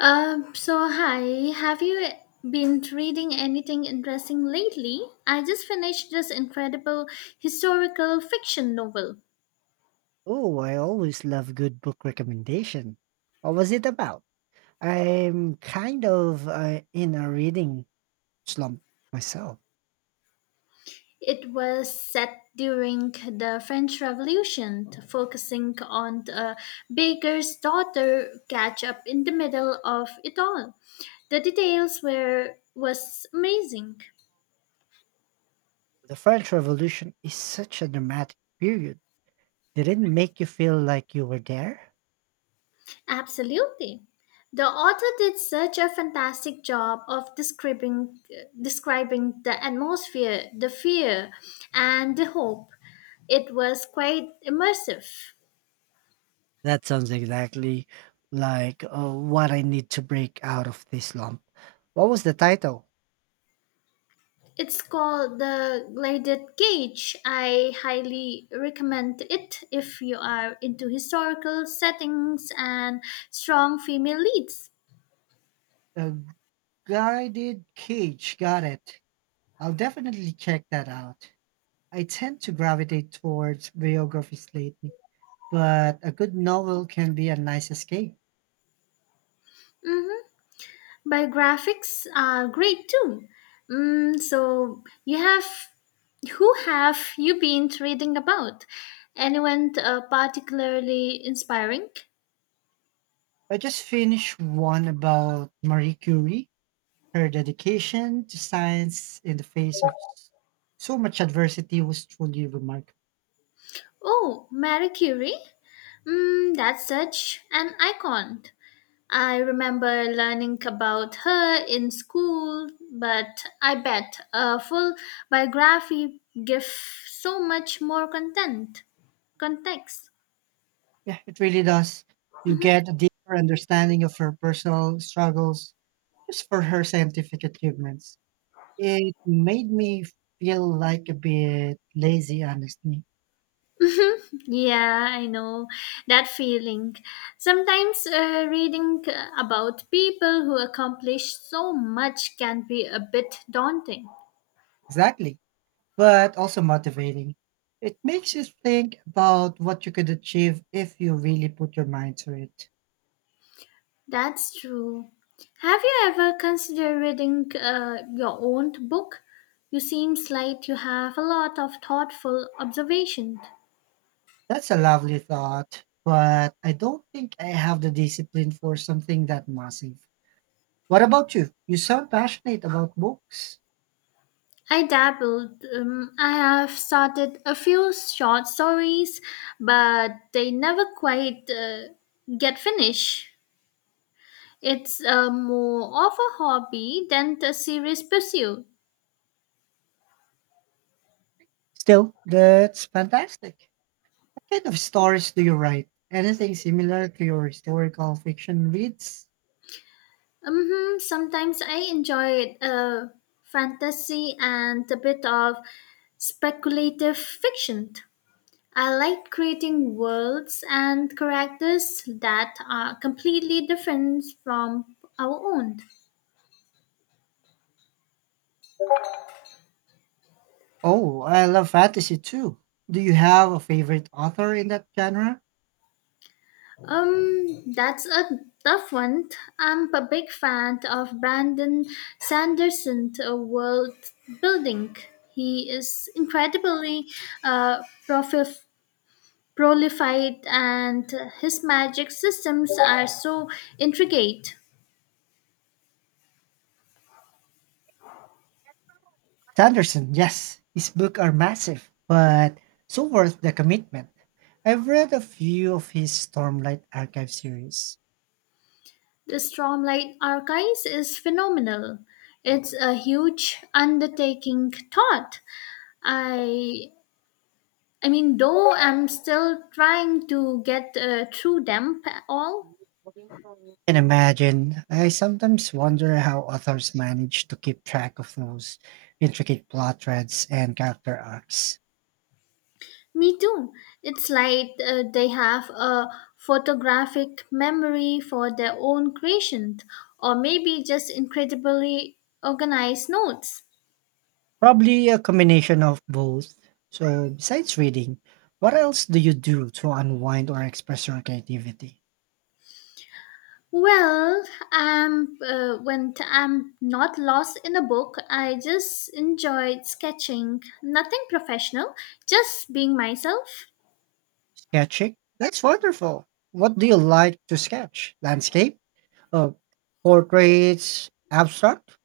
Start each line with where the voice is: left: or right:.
left: So hi, have you been reading anything interesting lately? I just finished this incredible historical fiction novel.
right: Oh, I always love good book recommendation. What was it about? I'm kind of in a reading slump myself.
left: It was set during the French Revolution, focusing on the baker's daughter catch up in the middle of it all. The details were was amazing.
right: The French Revolution is such a dramatic period. Did it make you feel like you were there?
left: Absolutely. The author did such a fantastic job of describing the atmosphere, the fear, and the hope. It was quite immersive.
right: That sounds exactly like what I need to break out of this slump. What was the title?
left: It's called The Gilded Cage. I highly recommend it if you are into historical settings and strong female leads.
right: A Guided Cage. Got it. I'll definitely check that out. I tend to gravitate towards biographies lately but a good novel can be a nice escape.
left: Mm-hmm. Biographics are great too. Mm, so you have Who have you been reading about? Anyone particularly inspiring?
right: I just finished one about Marie Curie, her dedication to science in the face of so much adversity was truly remarkable.
left: Oh, Marie Curie? Mm, that's such an icon. I remember learning about her in school, but I bet a full biography gives so much more context.
right: Yeah, it really does. You get a deeper understanding of her personal struggles just for her scientific achievements. It made me feel like a bit lazy, honestly.
left: Yeah, I know that feeling. Sometimes reading about people who accomplish so much can be a bit daunting.
right: Exactly, but also motivating. It makes you think about what you could achieve if you really put your mind to it.
left: That's true. Have you ever considered reading your own book? You seem like you have a lot of thoughtful observations.
right: That's a lovely thought, but I don't think I have the discipline for something that massive. What about you? You sound passionate about books.
left: I dabbled. I have started a few short stories, but they never quite get finished. It's more of a hobby than a serious pursuit.
right: Still, that's fantastic. What kind of stories do you write? Anything similar to your historical fiction reads?
left: Sometimes I enjoy fantasy and a bit of speculative fiction. I like creating worlds and characters that are completely different from our own.
right: Oh, I love fantasy too. Do you have a favorite author in that genre?
left: That's a tough one. I'm a big fan of Brandon Sanderson's world building. He is incredibly uh, profif- prolific, and his magic systems are so intricate.
right: Sanderson, yes, his books are massive, but so worth the commitment. I've read a few of his Stormlight Archive series.
left: The Stormlight Archives is phenomenal. It's a huge undertaking. I. though I'm still trying to get through them all.
right: Can imagine. I sometimes wonder how authors manage to keep track of those intricate plot threads and character arcs.
left: Me too. It's like they have a photographic memory for their own creations, or maybe just incredibly organized notes.
right: Probably a combination of both. So, besides reading, what else do you do to unwind or express your creativity?
left: Well, when I'm not lost in a book, I just enjoyed sketching. Nothing professional, just being myself.
right: Sketching? That's wonderful. What do you like to sketch? Landscape? Oh, portraits, abstract?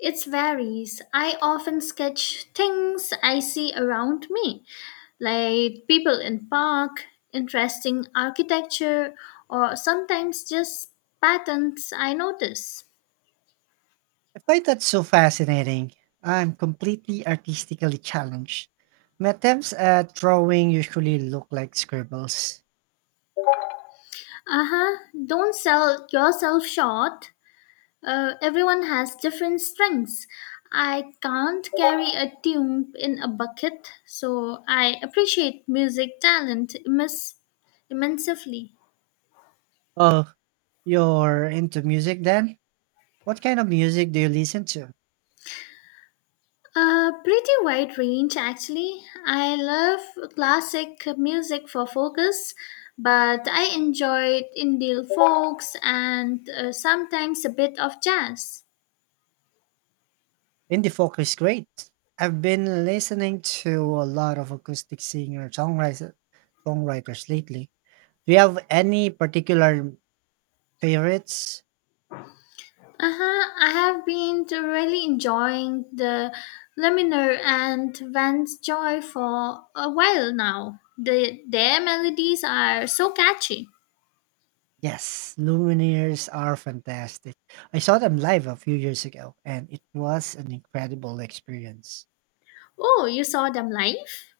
left: It varies. I often sketch things I see around me, like people in park, interesting architecture, or sometimes just patterns I notice.
right: I find that so fascinating. I'm completely artistically challenged. My attempts at drawing usually look like scribbles.
left: Uh-huh. Don't sell yourself short. Everyone has different strengths. I can't carry a tune in a bucket, so I appreciate music talent immensely.
right: Oh, you're into music then? What kind of music do you listen to?
left: A pretty wide range, actually. I love classic music for focus, but I enjoyed Indian folks and sometimes a bit of jazz.
right: Indie folk is great. I've been listening to a lot of acoustic singer songwriters lately. Do you have any particular favorites?
left: Uh huh. I have been to really enjoying the Luminar and Vance Joy for a while now. Their melodies are so catchy.
right: Yes, Lumineers are fantastic. I saw them live a few years ago and it was an incredible experience.
left: Oh, you saw them live?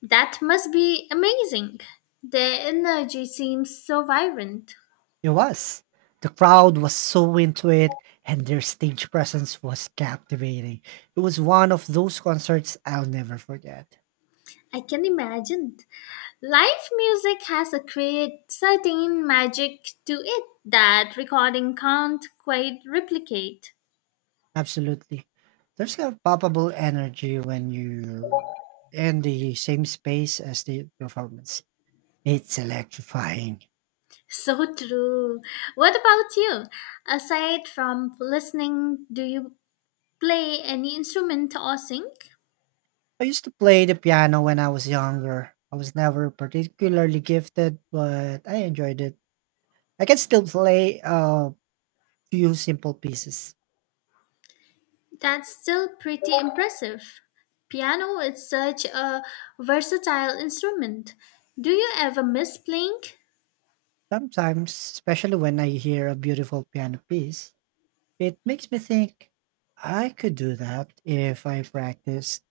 left: That must be amazing. Their energy seems so vibrant.
right: It was. The crowd was so into it and their stage presence was captivating. It was one of those concerts I'll never forget.
left: I can imagine. Live music has a create certain magic to it that recording can't quite replicate.
right: Absolutely. There's a palpable energy when you're in the same space as the performance. It's electrifying.
left: So true. What about you? Aside from listening, do you play any instrument or sing?
right: I used to play the piano when I was younger. I was never particularly gifted, but I enjoyed it. I can still play a few simple pieces.
left: That's still pretty impressive. Piano is such a versatile instrument. Do you ever miss playing?
right: Sometimes, especially when I hear a beautiful piano piece, it makes me think I could do that if I practiced.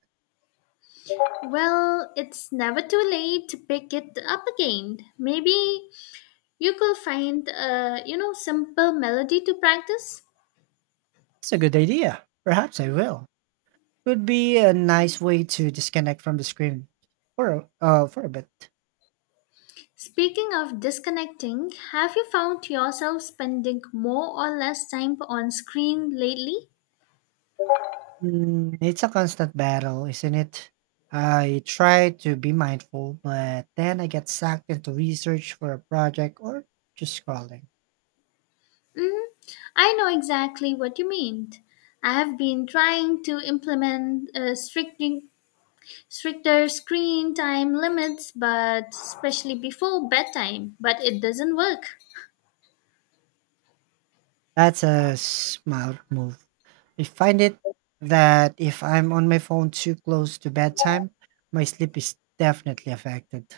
left: Well, it's never too late to pick it up again. Maybe you could find a simple melody to practice.
right: It's a good idea. Perhaps I will. Would be a nice way to disconnect from the screen for for a bit.
left: Speaking of disconnecting, have you found yourself spending more or less time on screen lately?
right: Mm, it's a constant battle, isn't it? I try to be mindful, but then I get sucked into research for a project or just scrolling.
left: hmm I know exactly what you mean. I have been trying to implement stricter screen time limits, but especially before bedtime, but it doesn't work.
right: That's a smart move. I find it that if I'm on my phone too close to bedtime, my sleep is definitely affected.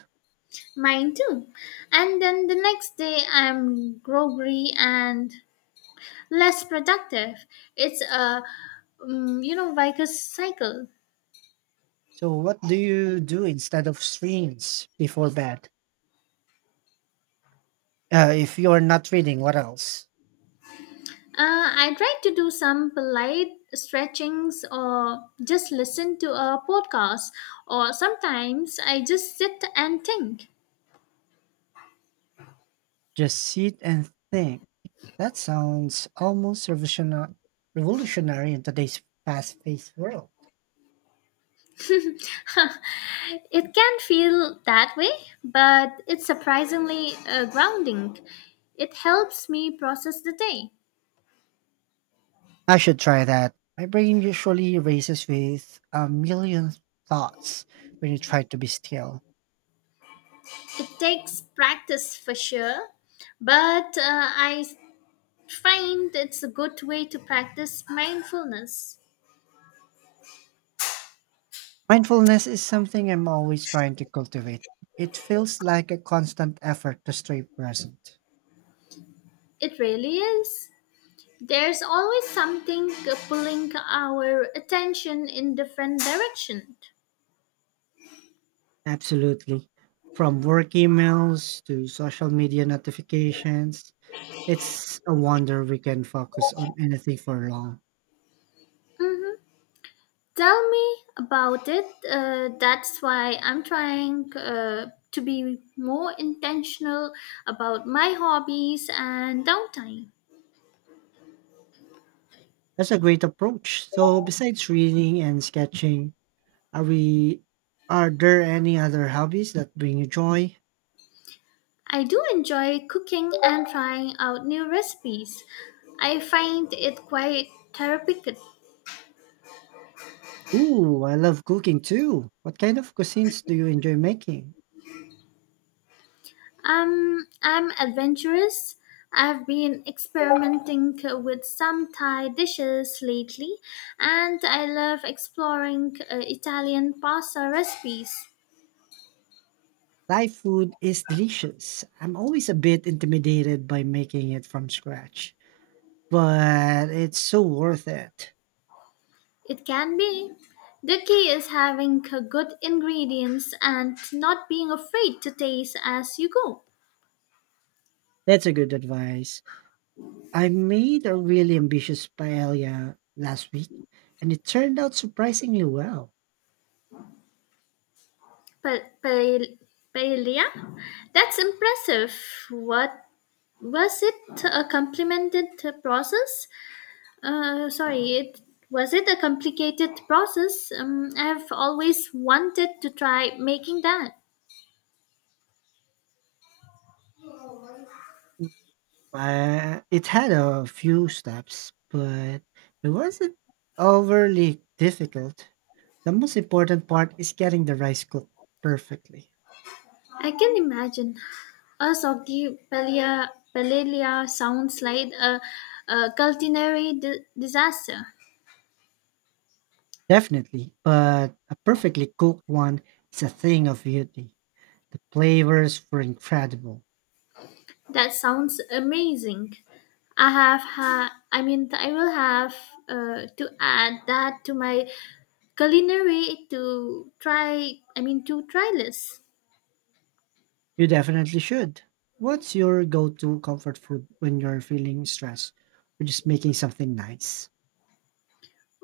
left: Mine too. And then the next day, I'm groggy and less productive. It's a vicious cycle.
right: So, what do you do instead of screens before bed? If you're not reading, what else?
left: I try to do some polite stretchings or just listen to a podcast, or sometimes I just sit and think.
right: Just sit and think. That sounds almost revolutionary in today's fast-paced world.
left: It can feel that way, but it's surprisingly grounding. It helps me process the day.
right: I should try that. My brain usually races with a million thoughts when you try to be still.
left: It takes practice for sure, but I find it's a good way to practice mindfulness.
right: Mindfulness is something I'm always trying to cultivate. It feels like a constant effort to stay present.
left: It really is. There's always something pulling our attention in different directions.
right: Absolutely. From work emails to social media notifications, it's a wonder we can focus on anything for long.
left: hmm Tell me about it. That's why I'm trying to be more intentional about my hobbies and downtime.
right: That's a great approach. So besides reading and sketching, are we are there any other hobbies that bring you joy?
left: I do enjoy cooking and trying out new recipes. I find it quite therapeutic.
right: Ooh, I love cooking too. What kind of cuisines do you enjoy making?
left: I'm adventurous. I've been experimenting with some Thai dishes lately, and I love exploring Italian pasta recipes.
right: Thai food is delicious. I'm always a bit intimidated by making it from scratch, but it's so worth it.
left: It can be. The key is having good ingredients and not being afraid to taste as you go.
right: That's a good advice. I made a really ambitious paella last week, and it turned out surprisingly well.
left: Pa- pael- Paella? That's impressive. What was it? A complimented process? Sorry, it Was it a complicated process? I've always wanted to try making that.
right: Mm, it had a few steps, but it wasn't overly difficult. The most important part is getting the rice cooked perfectly.
left: I can imagine. Asogi Palia Palelia sounds like a culinary disaster.
right: Definitely, but a perfectly cooked one is a thing of beauty. The flavors were incredible.
left: That sounds amazing. I have ha- I mean, I will have to add that to my culinary to try. I mean, to try list.
right: You definitely should. What's your go to comfort food when you're feeling stressed or just making something nice?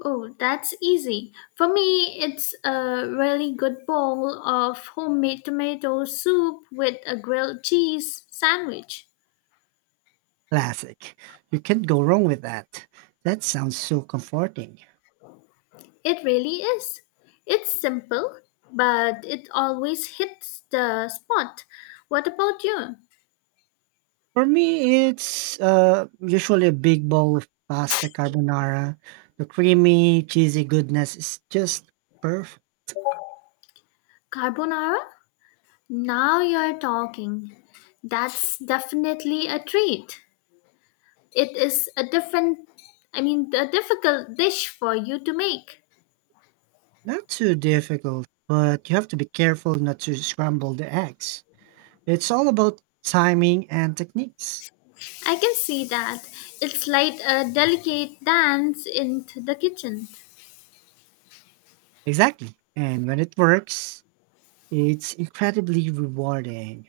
left: Oh, that's easy. For me, it's a really good bowl of homemade tomato soup with a grilled cheese sandwich.
right: Classic. You can't go wrong with that. That sounds so comforting.
left: It really is. It's simple, but it always hits the spot. What about you?
right: For me, it's usually a big bowl of pasta carbonara. The creamy, cheesy goodness is just perfect.
left: Carbonara? Now you're talking. That's definitely a treat. It is a different, I mean, a difficult dish for you to make.
right: Not too difficult, but you have to be careful not to scramble the eggs. It's all about timing and techniques.
left: I can see that. It's like a delicate dance in the kitchen.
right: Exactly. And when it works, it's incredibly rewarding.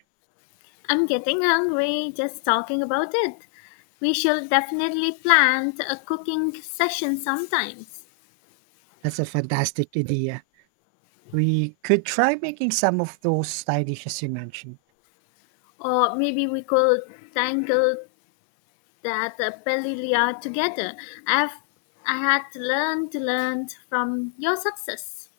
left: I'm getting hungry just talking about it. We should definitely plan a cooking session sometimes.
right: That's a fantastic idea. We could try making some of those Thai dishes you mentioned.
left: Or maybe we could tangle that paella together. I've I had to learn from your success.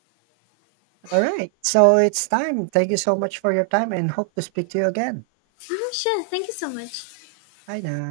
right: All right. So it's time. Thank you so much for your time and hope to speak to you again.
left: Mhm, sure, thank you so much.
right: Bye now.